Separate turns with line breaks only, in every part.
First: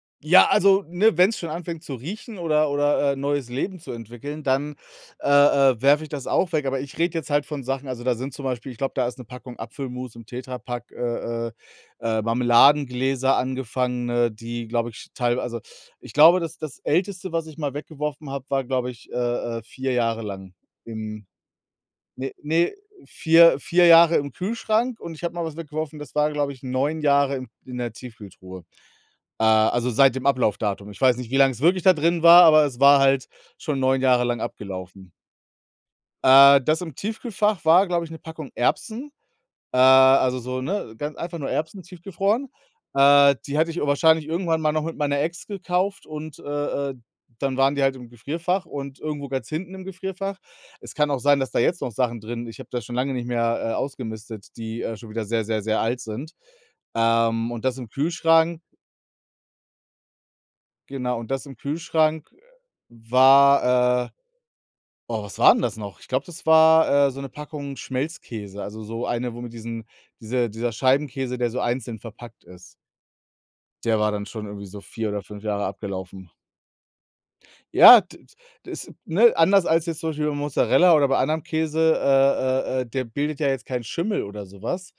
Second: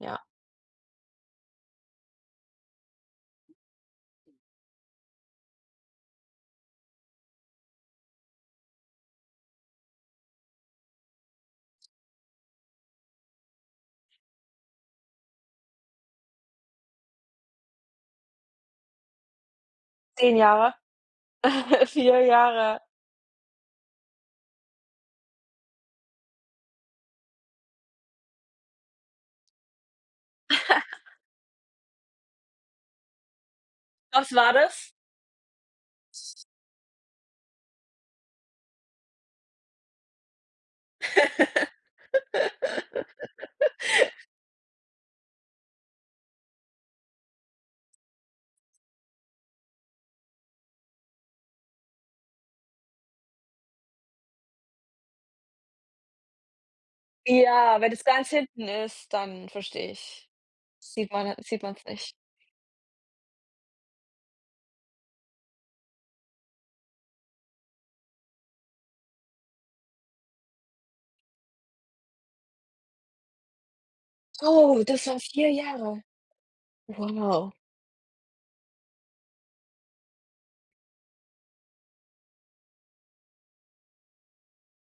Ja.
Ja, also, ne, wenn's schon anfängt zu riechen oder oder, äh, neues Leben zu entwickeln, dann, äh, äh, werfe ich das auch weg. Aber ich rede jetzt halt von Sachen also da sind zum Beispiel ich glaube, da ist 'ne Packung Apfelmus im Tetrapack, äh, äh, äh, Marmeladengläser angefangene, die, glaube ich, teil also, ich glaube, das das Älteste, was ich mal weggeworfen habe, war, glaube ich, äh, äh, 4 Jahre
10
lang
Jahre.
im
4
ne, ne,
Jahre.
4- 4 Jahre im Kühlschrank und ich habe mal was weggeworfen, das war, glaube ich, 9 Jahre in in der Tiefkühltruhe, äh, also seit dem Ablaufdatum. Ich weiß nicht, wie lange es wirklich da drin war, aber es war halt schon 9 Jahre
Was
lang
war das?
abgelaufen. Äh, das im Tiefkühlfach war, glaube ich, 'ne Packung Erbsen, äh, also so ne, ganz einfach nur Erbsen tiefgefroren. Äh, die hatte ich wahrscheinlich irgendwann mal noch mit meiner Ex gekauft und, äh, äh, dann waren die halt im Gefrierfach und irgendwo ganz hinten im Gefrierfach. Es kann auch sein, dass da jetzt noch Sachen drin ich habe da schon lange nicht mehr, äh, ausgemistet die, äh, schon wieder sehr, sehr, sehr alt sind. Ähm, und das
Ja,
im
wenn es ganz
Kühlschrank
hinten ist, dann verstehe ich sieht
Genau,
man
und
ha
das im
sieht man's nicht.
Kühlschrank war äh, oh, was war 'n das noch? Ich glaube, das war, äh, so 'ne Packung Schmelzkäse, also so eine, wo mit diesen diese dieser Scheibenkäse, der so einzeln verpackt ist. Der war dann schon irgendwie so
Oh, das
4
war
oder 5
4
Jahre
Jahre.
abgelaufen.
Wow.
Ja, d d das, ne anders als jetzt zum Beispiel bei Mozzarella oder bei anderem Käse äh, äh, äh, der bildet ja jetzt keinen Schimmel oder sowas,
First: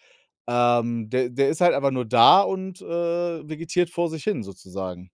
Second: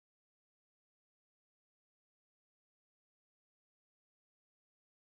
ähm, de der ist halt einfach nur da und, äh, vegetiert vor sich hin sozusagen.